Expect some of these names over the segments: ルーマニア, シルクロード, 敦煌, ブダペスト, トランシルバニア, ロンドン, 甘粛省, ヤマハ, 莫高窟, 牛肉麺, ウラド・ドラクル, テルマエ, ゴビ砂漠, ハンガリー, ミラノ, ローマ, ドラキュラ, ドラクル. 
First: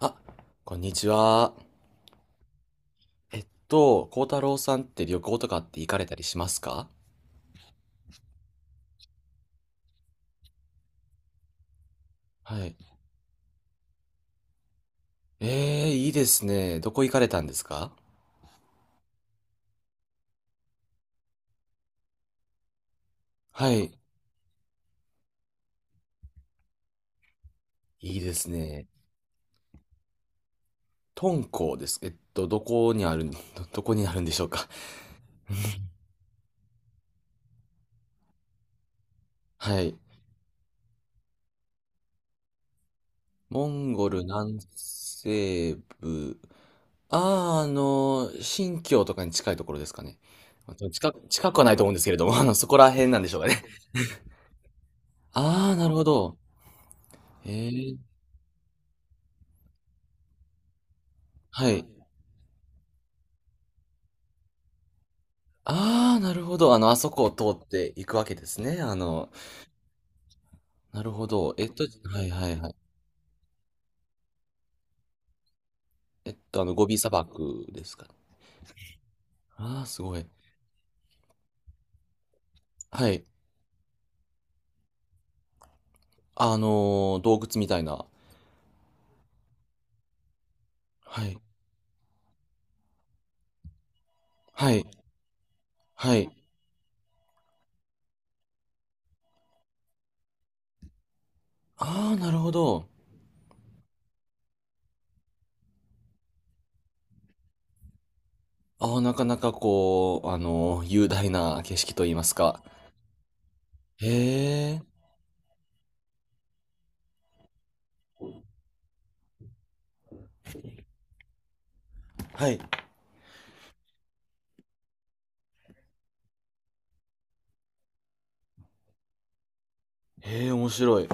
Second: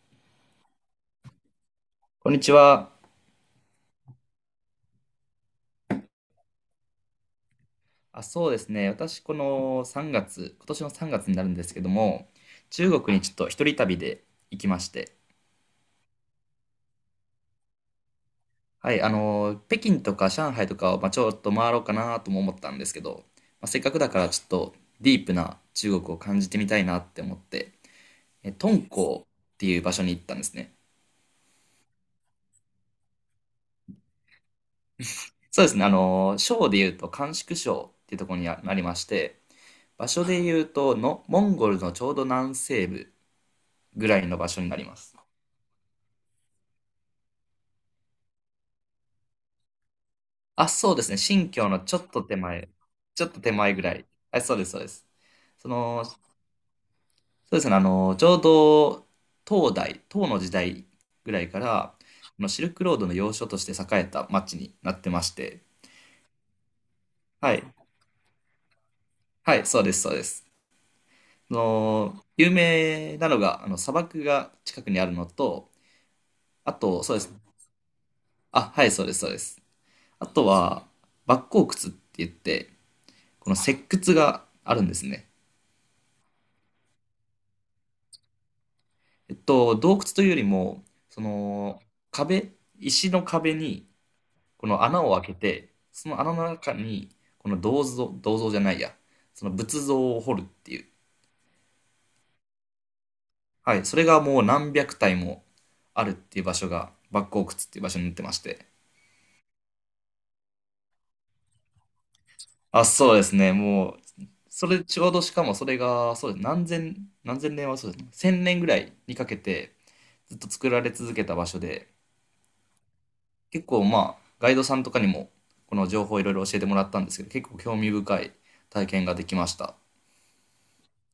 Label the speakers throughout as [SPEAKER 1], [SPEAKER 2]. [SPEAKER 1] あ、こんにちは。
[SPEAKER 2] こんにちは。
[SPEAKER 1] 幸太郎さんって旅行とかって行かれたりしますか？
[SPEAKER 2] あ、そうですね。私、この3月、今年の3月になるんですけども、
[SPEAKER 1] はい。
[SPEAKER 2] 中国にちょっと一人旅で行きまして、
[SPEAKER 1] えー、いいですね。どこ行かれたんですか？
[SPEAKER 2] はい、北京とか上海とかを、まあ、ちょっと回ろうかなとも思ったんですけど、まあ、
[SPEAKER 1] は
[SPEAKER 2] せっか
[SPEAKER 1] い。
[SPEAKER 2] くだからちょっとディープな中国を感じてみたいなって思って、
[SPEAKER 1] いいです
[SPEAKER 2] 敦
[SPEAKER 1] ね。
[SPEAKER 2] 煌っていう場所に行ったんですね。
[SPEAKER 1] 敦煌です。どこにあるん、ど、どこにあるんでしょうか？
[SPEAKER 2] そうですね。省で言うと甘粛省っていうところにあなりまして、
[SPEAKER 1] はい。
[SPEAKER 2] 場所で言うとの、モンゴルのちょうど南西部
[SPEAKER 1] モン
[SPEAKER 2] ぐ
[SPEAKER 1] ゴ
[SPEAKER 2] ら
[SPEAKER 1] ル
[SPEAKER 2] いの場
[SPEAKER 1] 南
[SPEAKER 2] 所になります。
[SPEAKER 1] 西部。あー、あの、新疆とかに近いところですかね。
[SPEAKER 2] あ、そうです
[SPEAKER 1] 近
[SPEAKER 2] ね。
[SPEAKER 1] く、
[SPEAKER 2] 新
[SPEAKER 1] 近くは
[SPEAKER 2] 京
[SPEAKER 1] ない
[SPEAKER 2] の
[SPEAKER 1] と思うんですけれども、あの、そこら辺なん
[SPEAKER 2] ちょ
[SPEAKER 1] で
[SPEAKER 2] っ
[SPEAKER 1] しょ
[SPEAKER 2] と
[SPEAKER 1] うか
[SPEAKER 2] 手
[SPEAKER 1] ね。
[SPEAKER 2] 前ぐらい。あ、そうです、そうです。
[SPEAKER 1] あー、なるほ
[SPEAKER 2] そ
[SPEAKER 1] ど。え
[SPEAKER 2] うですね。
[SPEAKER 1] ー、
[SPEAKER 2] ちょうど、唐の時代ぐらいか
[SPEAKER 1] はい。
[SPEAKER 2] ら、シルクロードの要所として栄えた町になってまして。
[SPEAKER 1] ああ、なるほど。あの、あそこを通
[SPEAKER 2] はい。
[SPEAKER 1] っていくわけですね。あの、
[SPEAKER 2] はい、そうです、そうです。
[SPEAKER 1] なるほど。はいは
[SPEAKER 2] 有
[SPEAKER 1] いはい。
[SPEAKER 2] 名なのが、砂漠が近くにあるのと、
[SPEAKER 1] えっと、あ
[SPEAKER 2] あ
[SPEAKER 1] の、ゴビ
[SPEAKER 2] と、
[SPEAKER 1] 砂
[SPEAKER 2] そうです。
[SPEAKER 1] 漠ですかね。
[SPEAKER 2] あ、はい、そうです、そうです。
[SPEAKER 1] ああ、すご
[SPEAKER 2] あ
[SPEAKER 1] い。
[SPEAKER 2] とは、莫高窟って言って、
[SPEAKER 1] はい。
[SPEAKER 2] この石窟があるんですね。
[SPEAKER 1] あのー洞窟みたいな。
[SPEAKER 2] 洞窟というよりも、そ
[SPEAKER 1] はい。
[SPEAKER 2] の壁、石の壁にこ
[SPEAKER 1] は
[SPEAKER 2] の
[SPEAKER 1] い。
[SPEAKER 2] 穴を開けて、そ
[SPEAKER 1] は
[SPEAKER 2] の
[SPEAKER 1] い。
[SPEAKER 2] 穴の中にこの銅像、銅像じゃないや、その仏像を掘るっていう。
[SPEAKER 1] ああ、なるほど。
[SPEAKER 2] はい、それがもう何百体もあるっていう場所が、バック洞窟っていう場所になってまして。
[SPEAKER 1] ああ、なかなかこう、あのー雄大な景色といいますか。
[SPEAKER 2] あ、そうですね、もう、
[SPEAKER 1] へ
[SPEAKER 2] それ
[SPEAKER 1] え。
[SPEAKER 2] ちょうどしかもそれが、そうです、何千年はそうですね、千年ぐらいにかけてずっと作られ続けた場所で、
[SPEAKER 1] はい。
[SPEAKER 2] 結構まあガイドさんとかにもこの情報をいろいろ教えてもらったんですけど結構興味深い体験ができました。
[SPEAKER 1] へえ、面白い。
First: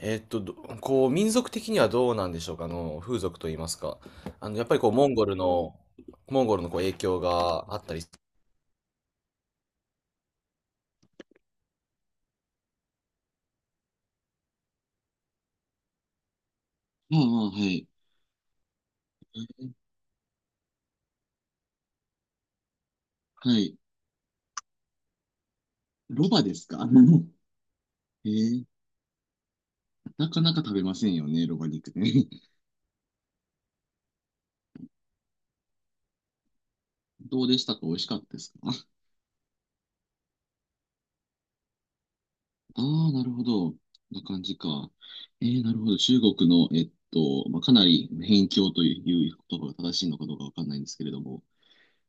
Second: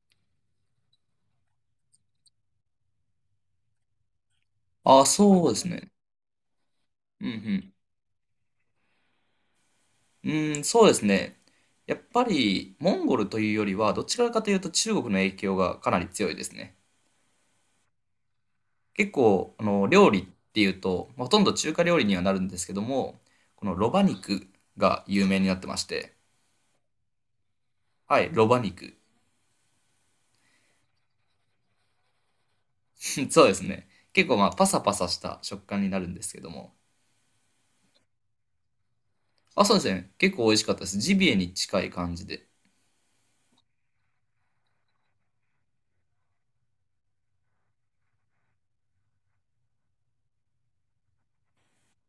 [SPEAKER 1] えーっと、どこう、民族的にはどうなんでしょうか、あの、風俗といいますか。あの、やっぱりこう、
[SPEAKER 2] ああ、そうですね。
[SPEAKER 1] モンゴルのこう影響
[SPEAKER 2] う
[SPEAKER 1] が
[SPEAKER 2] ん
[SPEAKER 1] あったり、
[SPEAKER 2] うんうん。そうですね。やっぱりモンゴルというよりはどちらかというと中国の影響がかなり強いですね。
[SPEAKER 1] ああ、はい。
[SPEAKER 2] 結構料理っていうとまあほとんど中華料理にはなるんですけども、
[SPEAKER 1] は
[SPEAKER 2] この
[SPEAKER 1] い。
[SPEAKER 2] ロバ肉が有名になってまして、
[SPEAKER 1] ロバですか？
[SPEAKER 2] は
[SPEAKER 1] え
[SPEAKER 2] い、ロバ
[SPEAKER 1] ー、
[SPEAKER 2] 肉。
[SPEAKER 1] なかなか食べませんよね、ロバ肉ね。
[SPEAKER 2] そうですね、結構まあパサパサした食感になるんですけども、
[SPEAKER 1] どうでしたか？美味しかったですか？
[SPEAKER 2] あ、そうですね。結構美味しかったです。ジビエに近い感じで。
[SPEAKER 1] ああー、なるほど。こんな感じか。えー、なるほど。中国の、えっと、まあ、かなり辺境という言葉が正しいのかどうかわかんないんですけれども。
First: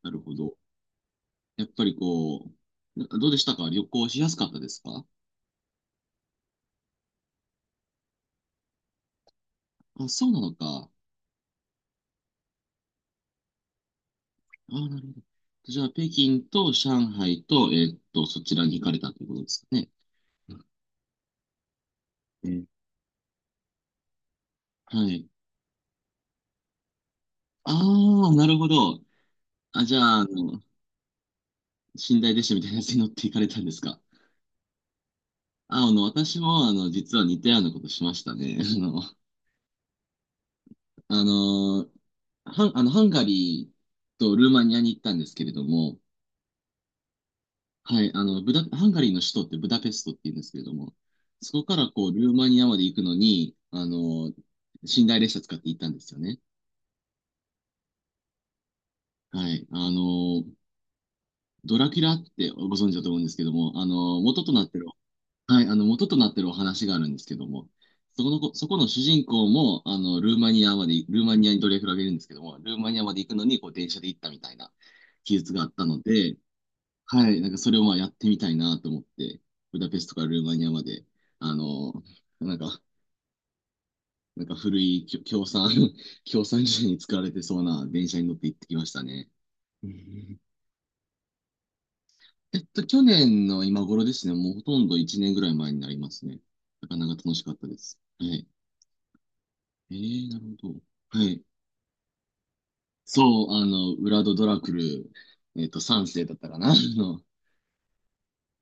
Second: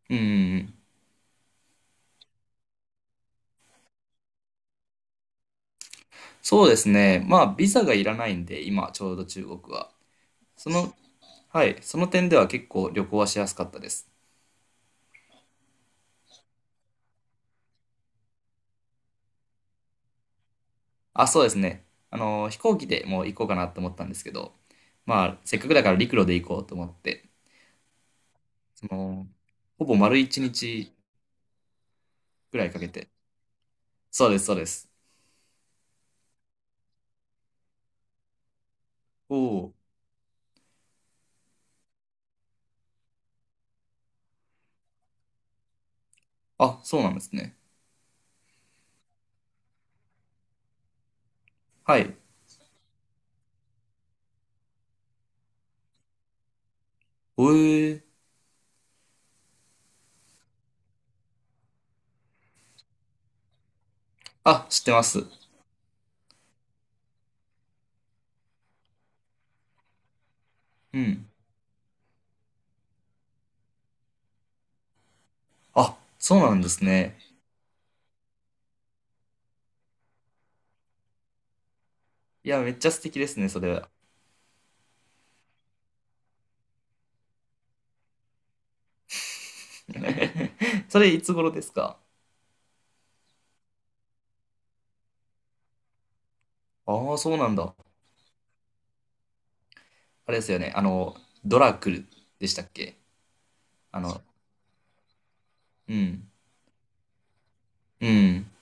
[SPEAKER 1] な
[SPEAKER 2] うん
[SPEAKER 1] る
[SPEAKER 2] うん
[SPEAKER 1] ほど。
[SPEAKER 2] うん。
[SPEAKER 1] やっぱりこう、な、どうでしたか？旅行しやすかったですか？
[SPEAKER 2] そうですね。まあ、ビザがいらないんで、今、ちょうど中国は。
[SPEAKER 1] あ、そうなの
[SPEAKER 2] そ
[SPEAKER 1] か。
[SPEAKER 2] の、はい、その点では結構旅行はしやすかったです。
[SPEAKER 1] あ、なるほど。じゃあ、北京と上海と、えーっと、そちらに行かれたということですかね。
[SPEAKER 2] あ、そうですね。
[SPEAKER 1] え
[SPEAKER 2] 飛
[SPEAKER 1] ー、
[SPEAKER 2] 行機でもう行こうかなと思ったんですけど、
[SPEAKER 1] は
[SPEAKER 2] ま
[SPEAKER 1] い。
[SPEAKER 2] あ、せっかくだから陸路で行こうと思って、
[SPEAKER 1] ああ、なるほ
[SPEAKER 2] そ
[SPEAKER 1] ど。
[SPEAKER 2] の、
[SPEAKER 1] あ、
[SPEAKER 2] ほぼ
[SPEAKER 1] じゃ
[SPEAKER 2] 丸
[SPEAKER 1] あ、あ
[SPEAKER 2] 一
[SPEAKER 1] の、
[SPEAKER 2] 日
[SPEAKER 1] 寝台列車
[SPEAKER 2] ぐ
[SPEAKER 1] み
[SPEAKER 2] ら
[SPEAKER 1] たい
[SPEAKER 2] い
[SPEAKER 1] な
[SPEAKER 2] か
[SPEAKER 1] や
[SPEAKER 2] け
[SPEAKER 1] つに乗っ
[SPEAKER 2] て。
[SPEAKER 1] て行かれたんですか。
[SPEAKER 2] そうです、そうです。
[SPEAKER 1] あ、あの、私も、あの、実は似たようなことしましたね。あの、
[SPEAKER 2] おお。
[SPEAKER 1] あの、ハン、あの、ハンガリーとルーマニアに行ったんですけれども、
[SPEAKER 2] あ、そうなんですね。
[SPEAKER 1] はい、あの、ブダ、ハンガリーの首都ってブダペストって言うんですけれども、そこから
[SPEAKER 2] は
[SPEAKER 1] こう、
[SPEAKER 2] い。
[SPEAKER 1] ルーマニアまで行くのに、あの、寝台列車使って行ったんですよね。
[SPEAKER 2] おえー。
[SPEAKER 1] はい、あの、ドラキュラってご存知だと思うんですけども、あの、元とな
[SPEAKER 2] あ、
[SPEAKER 1] って
[SPEAKER 2] 知っ
[SPEAKER 1] る、
[SPEAKER 2] てます。
[SPEAKER 1] はい、あの、元となってるお話があるんですけども、そこのこ、そこの主人公も、あの、
[SPEAKER 2] う
[SPEAKER 1] ルー
[SPEAKER 2] ん。
[SPEAKER 1] マニアにドラキュラがいるんですけども、ルーマニアまで行くのに、こう、電車で行ったみたいな記述があった
[SPEAKER 2] あ、
[SPEAKER 1] ので、
[SPEAKER 2] そうなんですね。
[SPEAKER 1] はい、なんかそれをまあやってみたいなと思って、ブダペストからルーマニアまで、あの、
[SPEAKER 2] い
[SPEAKER 1] なん
[SPEAKER 2] や、めっ
[SPEAKER 1] か、
[SPEAKER 2] ちゃ素敵ですね、それは。
[SPEAKER 1] なんか古いきょ共産、共産時代に使われてそうな電車に乗って行ってきましたね。うん。
[SPEAKER 2] それいつ頃ですか？
[SPEAKER 1] 去年の今頃ですね、もうほとんど1年ぐらい前になりますね。なかな
[SPEAKER 2] あ
[SPEAKER 1] か
[SPEAKER 2] あ、
[SPEAKER 1] 楽
[SPEAKER 2] そう
[SPEAKER 1] し
[SPEAKER 2] な
[SPEAKER 1] か
[SPEAKER 2] ん
[SPEAKER 1] った
[SPEAKER 2] だ。
[SPEAKER 1] です。はい。えー、
[SPEAKER 2] あ
[SPEAKER 1] な
[SPEAKER 2] れで
[SPEAKER 1] る
[SPEAKER 2] すよ
[SPEAKER 1] ほ
[SPEAKER 2] ね。
[SPEAKER 1] ど。はい。
[SPEAKER 2] ドラクルでしたっけ？
[SPEAKER 1] そう、あの、
[SPEAKER 2] あ
[SPEAKER 1] ウ
[SPEAKER 2] の、
[SPEAKER 1] ラド・ドラクル、えっと、
[SPEAKER 2] う
[SPEAKER 1] 3世
[SPEAKER 2] ん、
[SPEAKER 1] だったかな、あの、
[SPEAKER 2] うん。い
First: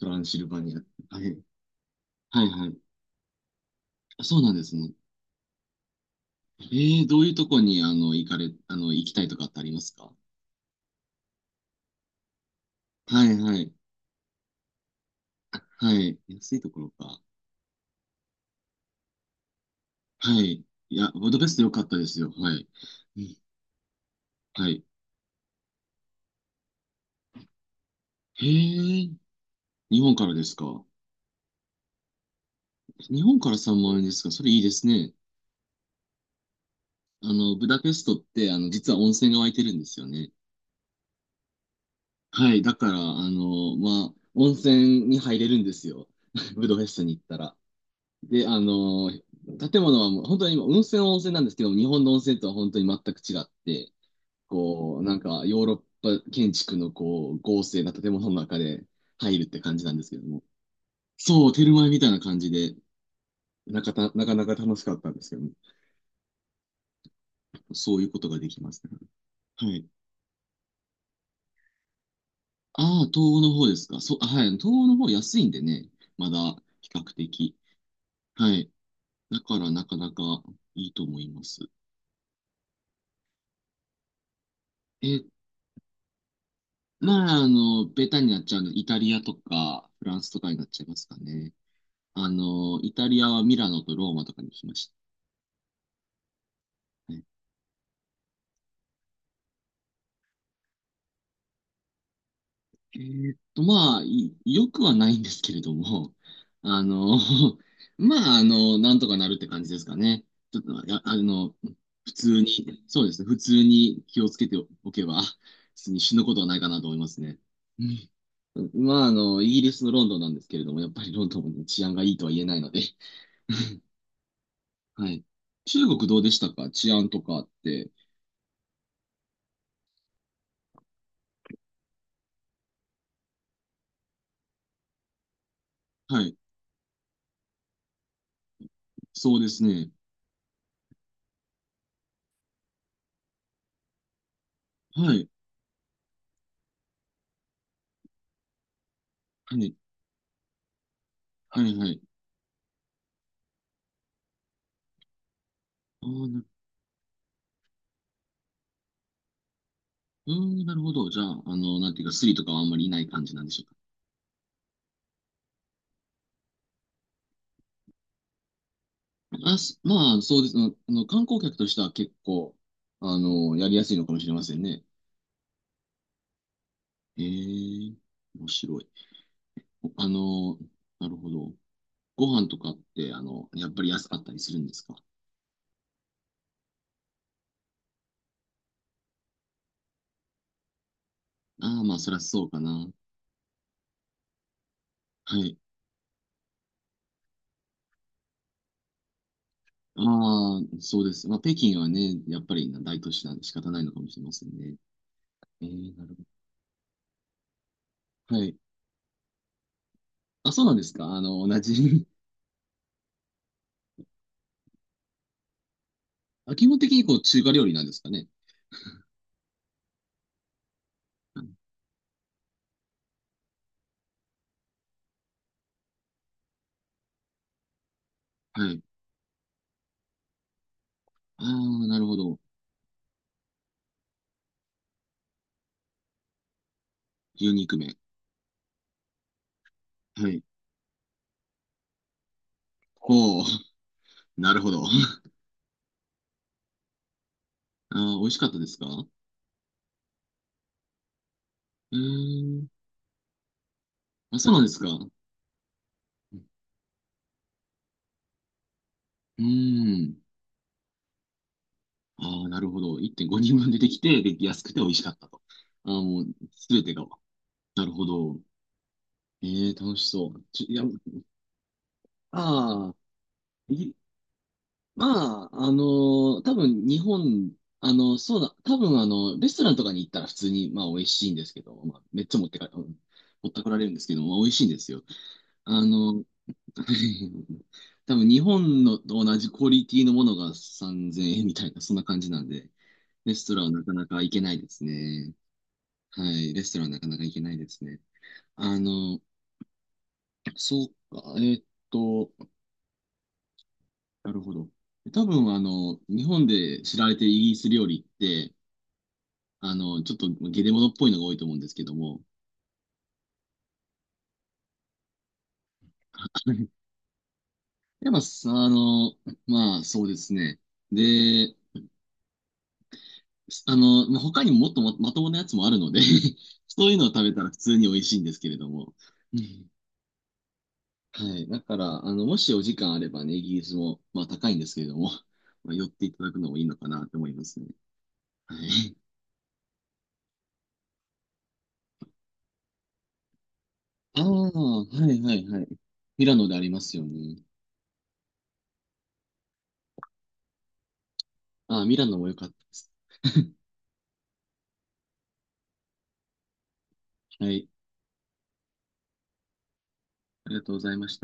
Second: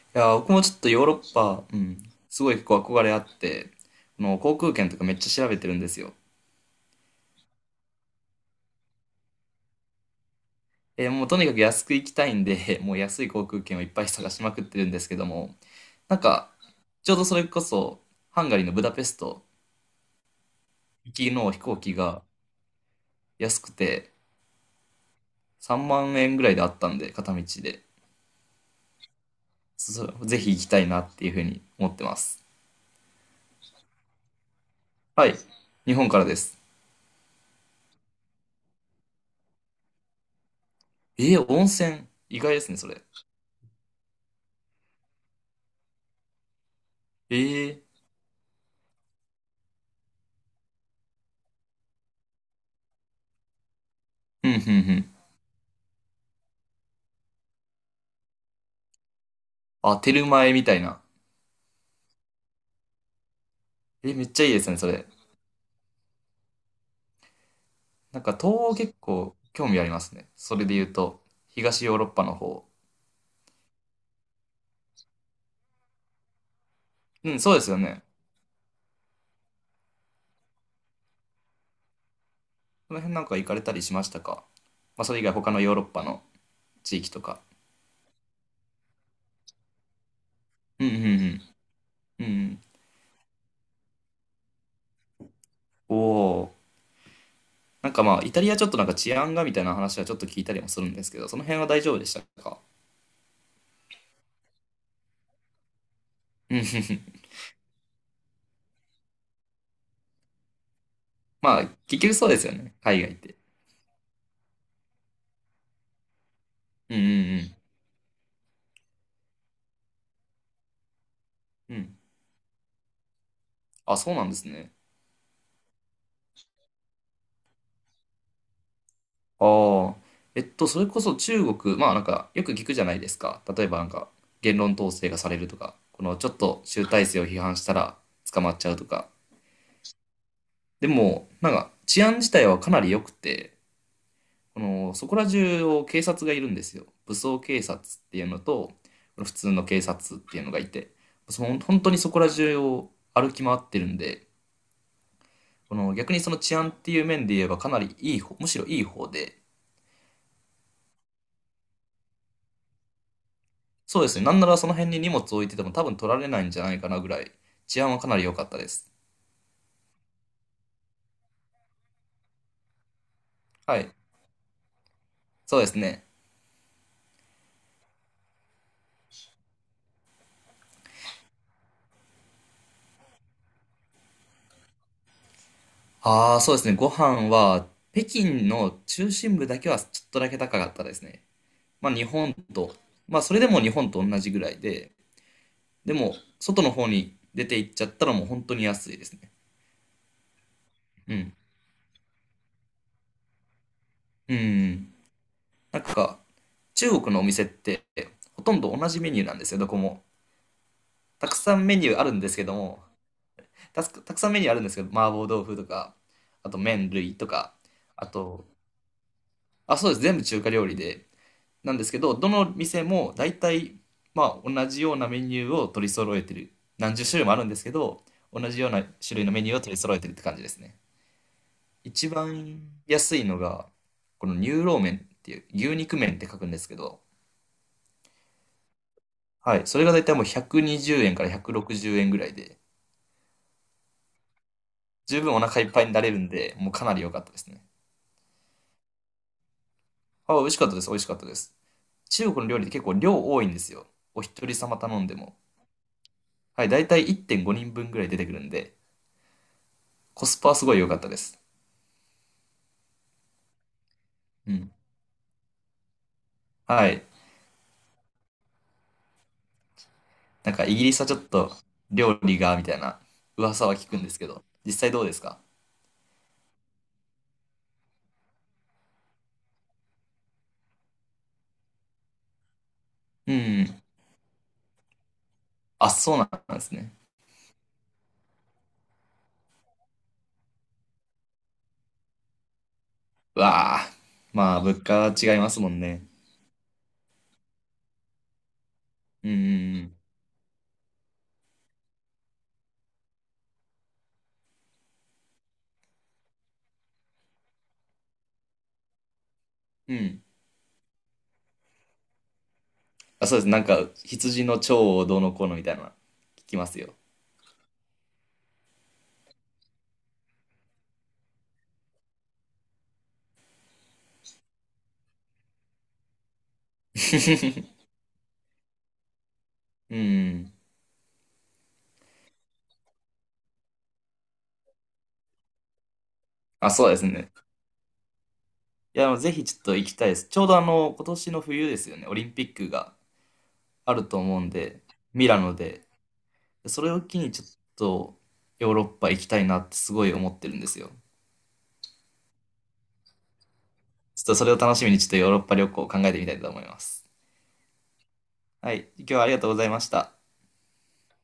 [SPEAKER 1] トラン
[SPEAKER 2] や、
[SPEAKER 1] シル
[SPEAKER 2] 僕
[SPEAKER 1] バ
[SPEAKER 2] もちょ
[SPEAKER 1] ニ
[SPEAKER 2] っとヨーロ
[SPEAKER 1] ア。は
[SPEAKER 2] ッ
[SPEAKER 1] い。
[SPEAKER 2] パ、うん、す
[SPEAKER 1] はい
[SPEAKER 2] ごい結
[SPEAKER 1] はい。
[SPEAKER 2] 構憧れあって、こ
[SPEAKER 1] あ、そ
[SPEAKER 2] の
[SPEAKER 1] うなん
[SPEAKER 2] 航
[SPEAKER 1] で
[SPEAKER 2] 空
[SPEAKER 1] す
[SPEAKER 2] 券
[SPEAKER 1] ね。
[SPEAKER 2] とかめっちゃ調べてるんですよ。
[SPEAKER 1] ええ、どういうとこに、あの、行かれ、あの、行きたいとかってありますか？
[SPEAKER 2] もうとにかく安く行きたいんで、もう安
[SPEAKER 1] は
[SPEAKER 2] い
[SPEAKER 1] い
[SPEAKER 2] 航
[SPEAKER 1] は
[SPEAKER 2] 空
[SPEAKER 1] い。
[SPEAKER 2] 券をいっぱい探しまくってるんですけども、
[SPEAKER 1] あ、は
[SPEAKER 2] な
[SPEAKER 1] い。
[SPEAKER 2] んか、
[SPEAKER 1] 安いところ
[SPEAKER 2] ちょう
[SPEAKER 1] か。
[SPEAKER 2] どそれこそ、ハンガリーのブダペスト
[SPEAKER 1] はい。いや、
[SPEAKER 2] 行
[SPEAKER 1] ブ
[SPEAKER 2] き
[SPEAKER 1] ダペ
[SPEAKER 2] の
[SPEAKER 1] ス
[SPEAKER 2] 飛
[SPEAKER 1] ト良
[SPEAKER 2] 行
[SPEAKER 1] かっ
[SPEAKER 2] 機
[SPEAKER 1] たです
[SPEAKER 2] が
[SPEAKER 1] よ。はい。うん、
[SPEAKER 2] 安くて、
[SPEAKER 1] はい。
[SPEAKER 2] 3万円ぐらいであったんで、片道で。
[SPEAKER 1] へえ、日
[SPEAKER 2] そ
[SPEAKER 1] 本か
[SPEAKER 2] う
[SPEAKER 1] ら
[SPEAKER 2] ぜ
[SPEAKER 1] で
[SPEAKER 2] ひ
[SPEAKER 1] す
[SPEAKER 2] 行きた
[SPEAKER 1] か。
[SPEAKER 2] いなっていうふうに思ってます。
[SPEAKER 1] 日本から3万円ですか。それいいですね。
[SPEAKER 2] はい。日本からです。
[SPEAKER 1] あの、ブダペストって、あの、実は温泉が湧いてるんですよね。
[SPEAKER 2] えー、温泉。意
[SPEAKER 1] は
[SPEAKER 2] 外で
[SPEAKER 1] い。
[SPEAKER 2] す
[SPEAKER 1] だ
[SPEAKER 2] ね、
[SPEAKER 1] か
[SPEAKER 2] そ
[SPEAKER 1] ら、
[SPEAKER 2] れ。
[SPEAKER 1] あの、まあ、温泉に入れるんですよ。ブダペストに行っ
[SPEAKER 2] え
[SPEAKER 1] たら。
[SPEAKER 2] ー、
[SPEAKER 1] で、あの、建物はもう、本当に今、温泉は温泉なんですけど、日本の温泉とは本当に全く違って、
[SPEAKER 2] うん、うん、う
[SPEAKER 1] こう、
[SPEAKER 2] ん。
[SPEAKER 1] なんかヨーロッパ建築のこう、豪勢な建物の中で入るって感じなん
[SPEAKER 2] あ、
[SPEAKER 1] です
[SPEAKER 2] テ
[SPEAKER 1] け
[SPEAKER 2] ル
[SPEAKER 1] ども。
[SPEAKER 2] マエみたいな。
[SPEAKER 1] そう、テルマエみたいな感じで、なか
[SPEAKER 2] え
[SPEAKER 1] た、
[SPEAKER 2] ー、め
[SPEAKER 1] な
[SPEAKER 2] っ
[SPEAKER 1] か
[SPEAKER 2] ちゃ
[SPEAKER 1] な
[SPEAKER 2] いい
[SPEAKER 1] か
[SPEAKER 2] です
[SPEAKER 1] 楽
[SPEAKER 2] ね、
[SPEAKER 1] し
[SPEAKER 2] そ
[SPEAKER 1] かっ
[SPEAKER 2] れ。
[SPEAKER 1] たんですけども、そういうこ
[SPEAKER 2] なん
[SPEAKER 1] と
[SPEAKER 2] か、
[SPEAKER 1] が
[SPEAKER 2] 東
[SPEAKER 1] できま
[SPEAKER 2] 欧
[SPEAKER 1] す
[SPEAKER 2] 結
[SPEAKER 1] ね。
[SPEAKER 2] 構
[SPEAKER 1] は
[SPEAKER 2] 興味あ
[SPEAKER 1] い。
[SPEAKER 2] りますね。それで言うと、東ヨーロッパの方。
[SPEAKER 1] ああ、東欧の方ですか。そう、あ、はい。東欧の方安いんでね、まだ比較
[SPEAKER 2] うん、そう
[SPEAKER 1] 的。
[SPEAKER 2] ですよね。
[SPEAKER 1] はい。だからなかなかいいと思います。
[SPEAKER 2] その辺なんか行かれたりしましたか？まあ、それ以
[SPEAKER 1] え、
[SPEAKER 2] 外他のヨーロッパの地域
[SPEAKER 1] ま
[SPEAKER 2] とか。
[SPEAKER 1] あ、あの、ベタになっちゃうので、イタリアとかフランスとかになっちゃ
[SPEAKER 2] う
[SPEAKER 1] い
[SPEAKER 2] ん、う
[SPEAKER 1] ますか
[SPEAKER 2] ん、
[SPEAKER 1] ね。
[SPEAKER 2] うん。うん、
[SPEAKER 1] あ
[SPEAKER 2] うん。
[SPEAKER 1] の、イタリアはミラノとローマとかに行きました。
[SPEAKER 2] おお。
[SPEAKER 1] はい、
[SPEAKER 2] なんかまあ、イタリアちょっとなんか治安がみたいな話はちょっと聞いたりもするんですけど、その辺は大丈夫でしたか？
[SPEAKER 1] えーっと、まあ、いよくはないんですけれども、
[SPEAKER 2] うん、う ん、
[SPEAKER 1] あ
[SPEAKER 2] うん。
[SPEAKER 1] の、まあ、あの、なんとかなるって感じですかね。ちょっと、あ、あの、
[SPEAKER 2] まあ、結
[SPEAKER 1] 普
[SPEAKER 2] 局そうで
[SPEAKER 1] 通
[SPEAKER 2] すよね。
[SPEAKER 1] に、そ
[SPEAKER 2] 海
[SPEAKER 1] うで
[SPEAKER 2] 外っ
[SPEAKER 1] すね、普
[SPEAKER 2] て。
[SPEAKER 1] 通に気をつけておけば、普通に死ぬことはないかなと思
[SPEAKER 2] う
[SPEAKER 1] い
[SPEAKER 2] ん
[SPEAKER 1] ます
[SPEAKER 2] う
[SPEAKER 1] ね。
[SPEAKER 2] ん
[SPEAKER 1] うん。まあ、あの、イギリスのロンドンなんですけれども、やっぱりロンドンもね
[SPEAKER 2] うん。う
[SPEAKER 1] 治安
[SPEAKER 2] ん。
[SPEAKER 1] がいいとは言えないので。
[SPEAKER 2] あ、そうなんですね。
[SPEAKER 1] はい。中国どうでしたか？治安とかって。
[SPEAKER 2] ああ。それこそ中国、まあなんか、よく聞くじゃないですか。例えばなんか、言論統制がされるとか、この
[SPEAKER 1] は
[SPEAKER 2] ちょ
[SPEAKER 1] い。
[SPEAKER 2] っと集大成を批判したら捕まっちゃうとか。
[SPEAKER 1] そうですね。
[SPEAKER 2] でも、なんか、治安自体はかなり良くて、この、そ
[SPEAKER 1] は
[SPEAKER 2] こら
[SPEAKER 1] い。
[SPEAKER 2] 中を警察がいるんですよ。武装警察っていうのと、この普通
[SPEAKER 1] は
[SPEAKER 2] の
[SPEAKER 1] い。
[SPEAKER 2] 警察っていうのがいて、その
[SPEAKER 1] はい、
[SPEAKER 2] 本
[SPEAKER 1] は
[SPEAKER 2] 当に
[SPEAKER 1] い。
[SPEAKER 2] そこら中を歩き回ってるんで、この
[SPEAKER 1] あ
[SPEAKER 2] 逆に
[SPEAKER 1] あ、
[SPEAKER 2] その
[SPEAKER 1] なる、
[SPEAKER 2] 治安っていう面で言えばかなりいい方、むしろいい方で、
[SPEAKER 1] うーん、なるほど。じゃあ、あの、なんていうか、スリとかはあんまりいない感じなんでしょ
[SPEAKER 2] そうですね、なんならその辺に荷物置いてても多分取られないんじゃないかなぐらい、治安はかなり良かったです。
[SPEAKER 1] うか。あ、す、まあ、そうです。あの、観光客としては結構、あの、やり
[SPEAKER 2] は
[SPEAKER 1] やす
[SPEAKER 2] い、
[SPEAKER 1] いのかもしれませんね。
[SPEAKER 2] そうですね。
[SPEAKER 1] ええ、面白い。あの、なるほど。ご飯とかって、あの、やっぱり安かったりするんですか？
[SPEAKER 2] ああ、そうですね、ご飯は北京の中心部だけはちょっとだけ高かったですね。
[SPEAKER 1] ああー、
[SPEAKER 2] まあ
[SPEAKER 1] まあ、
[SPEAKER 2] 日
[SPEAKER 1] そりゃ
[SPEAKER 2] 本
[SPEAKER 1] そうか
[SPEAKER 2] と、
[SPEAKER 1] な。
[SPEAKER 2] まあそれでも日本と同じぐらいで、
[SPEAKER 1] はい。
[SPEAKER 2] でも外の方に出て行っちゃったらもう本当に安いですね。
[SPEAKER 1] ああ、そうで
[SPEAKER 2] う
[SPEAKER 1] す。
[SPEAKER 2] ん。
[SPEAKER 1] まあ、北京はね、やっぱり大都市なんで仕方ないのかもしれま
[SPEAKER 2] う
[SPEAKER 1] せんね。
[SPEAKER 2] ん。
[SPEAKER 1] え
[SPEAKER 2] なん
[SPEAKER 1] え、なる
[SPEAKER 2] か
[SPEAKER 1] ほ
[SPEAKER 2] 中国のお店って
[SPEAKER 1] ど。
[SPEAKER 2] ほ
[SPEAKER 1] は
[SPEAKER 2] と
[SPEAKER 1] い。
[SPEAKER 2] んど同じメニューなんですよ、どこも。
[SPEAKER 1] あ、そうなんですか。あ
[SPEAKER 2] たく
[SPEAKER 1] の、
[SPEAKER 2] さ
[SPEAKER 1] 同
[SPEAKER 2] んメニューあ
[SPEAKER 1] じ。
[SPEAKER 2] るんですけども、たくたくさんメニューあるんですけど、麻婆豆腐とか、あ
[SPEAKER 1] あ、
[SPEAKER 2] と
[SPEAKER 1] 基本
[SPEAKER 2] 麺
[SPEAKER 1] 的にこ
[SPEAKER 2] 類
[SPEAKER 1] う、
[SPEAKER 2] と
[SPEAKER 1] 中華
[SPEAKER 2] か、
[SPEAKER 1] 料理なんです
[SPEAKER 2] あ
[SPEAKER 1] かね。
[SPEAKER 2] と、あ、そうです、全部中華料理で、なんですけど、どの店も大体、まあ、同じようなメニューを取り揃えてる。何十種類もあるんですけど、同じ
[SPEAKER 1] は
[SPEAKER 2] よう
[SPEAKER 1] い。
[SPEAKER 2] な種類のメニューを取り揃えてるって感じですね。
[SPEAKER 1] ああ、なる
[SPEAKER 2] 一
[SPEAKER 1] ほど。
[SPEAKER 2] 番安いのが、この乳老麺っていう、牛肉麺って書くんですけど、
[SPEAKER 1] 牛肉麺。
[SPEAKER 2] はい、それが大体もう
[SPEAKER 1] はい。
[SPEAKER 2] 120円から160円ぐらいで、
[SPEAKER 1] ほう、なるほど。
[SPEAKER 2] 十分お腹いっぱいになれるんで、もうかなり良かったですね。
[SPEAKER 1] ああ、美味しかったですか？う
[SPEAKER 2] あ、美味しかったです。美味しかったです。
[SPEAKER 1] ー
[SPEAKER 2] 中国の料理っ
[SPEAKER 1] ん。
[SPEAKER 2] て結構量多いんですよ。お
[SPEAKER 1] あ、
[SPEAKER 2] 一
[SPEAKER 1] そう
[SPEAKER 2] 人
[SPEAKER 1] なんで
[SPEAKER 2] 様
[SPEAKER 1] すか。
[SPEAKER 2] 頼ん
[SPEAKER 1] う
[SPEAKER 2] でも。はい、だいたい1.5人分ぐらい出てくるんで、
[SPEAKER 1] ーん。
[SPEAKER 2] コスパはすごい良かったです。
[SPEAKER 1] ああ、なるほど。1.5人分出てきて、で、
[SPEAKER 2] う
[SPEAKER 1] 安
[SPEAKER 2] ん。
[SPEAKER 1] くて美味しかったと。ああ、もう、すべ
[SPEAKER 2] は
[SPEAKER 1] て
[SPEAKER 2] い。
[SPEAKER 1] が。なるほど。ええ、楽しそう。
[SPEAKER 2] なん
[SPEAKER 1] ち
[SPEAKER 2] か
[SPEAKER 1] ょい
[SPEAKER 2] イ
[SPEAKER 1] や、
[SPEAKER 2] ギリスはちょっと料理が、みたい
[SPEAKER 1] あ
[SPEAKER 2] な噂
[SPEAKER 1] あ、
[SPEAKER 2] は聞
[SPEAKER 1] い、
[SPEAKER 2] くんですけど、実際どうですか？
[SPEAKER 1] まあ、あのー多分日本、あの、そうだ、多分あの、レストランとかに行ったら普通に、まあ、美味しいんですけど、まあ、めっちゃ持ってか、うん、
[SPEAKER 2] う
[SPEAKER 1] 持ってこら
[SPEAKER 2] ん。
[SPEAKER 1] れるんですけど、まあ、美味しいんですよ。あ
[SPEAKER 2] あ、そう
[SPEAKER 1] の、
[SPEAKER 2] なんですね。
[SPEAKER 1] 多分日本のと同じクオリティのものが3000円みたいな、そんな感じなんで、レ
[SPEAKER 2] う
[SPEAKER 1] ストランは
[SPEAKER 2] わ
[SPEAKER 1] な
[SPEAKER 2] あ。
[SPEAKER 1] かなか行けな
[SPEAKER 2] ま
[SPEAKER 1] い
[SPEAKER 2] あ、
[SPEAKER 1] で
[SPEAKER 2] 物
[SPEAKER 1] す
[SPEAKER 2] 価は違
[SPEAKER 1] ね。
[SPEAKER 2] いますもんね。
[SPEAKER 1] はい、レストランはなかなか行けないですね。あの、
[SPEAKER 2] うんうん
[SPEAKER 1] そうか、えーっと、なるほど。多分、あの、日本で知られているイギリス料理って、あ
[SPEAKER 2] うん。
[SPEAKER 1] の、
[SPEAKER 2] う
[SPEAKER 1] ちょっ
[SPEAKER 2] ん。
[SPEAKER 1] とゲレモノっぽいのが多いと思うんですけども、
[SPEAKER 2] あ、そうです。なんか、羊の腸をどうのこうのみたいな、聞きます よ。
[SPEAKER 1] やっぱ、あの、まあ、そうですね。で、あの、まあ、他にももっとま、まともなやつもあるので そういうのを食べたら普通 に美味しいんですけれども。うん、
[SPEAKER 2] うん。
[SPEAKER 1] はい。だから、あの、もしお時間あればね、イギリスも、まあ高いんですけれども、まあ、寄っていただくのもいい
[SPEAKER 2] あ、
[SPEAKER 1] の
[SPEAKER 2] そ
[SPEAKER 1] か
[SPEAKER 2] うで
[SPEAKER 1] な
[SPEAKER 2] す
[SPEAKER 1] と思い
[SPEAKER 2] ね。
[SPEAKER 1] ますね。はい。
[SPEAKER 2] いや、ぜひちょっと行きたいです。ちょうど今年の冬ですよね、オリンピックがあると
[SPEAKER 1] ああ、
[SPEAKER 2] 思うんで、
[SPEAKER 1] はい
[SPEAKER 2] ミ
[SPEAKER 1] は
[SPEAKER 2] ラ
[SPEAKER 1] い
[SPEAKER 2] ノ
[SPEAKER 1] はい。
[SPEAKER 2] で。
[SPEAKER 1] ミラノでありま
[SPEAKER 2] それ
[SPEAKER 1] す
[SPEAKER 2] を
[SPEAKER 1] よ
[SPEAKER 2] 機に
[SPEAKER 1] ね。
[SPEAKER 2] ちょっとヨーロッパ行きたいなってすごい思ってるんですよ。
[SPEAKER 1] ああ、ミラノも良かったです。
[SPEAKER 2] ちょっとそれを楽しみにちょっとヨーロッパ旅行を考えてみたいと思います。
[SPEAKER 1] はい。
[SPEAKER 2] はい、今日はありがとうございました。
[SPEAKER 1] ありがとうございました。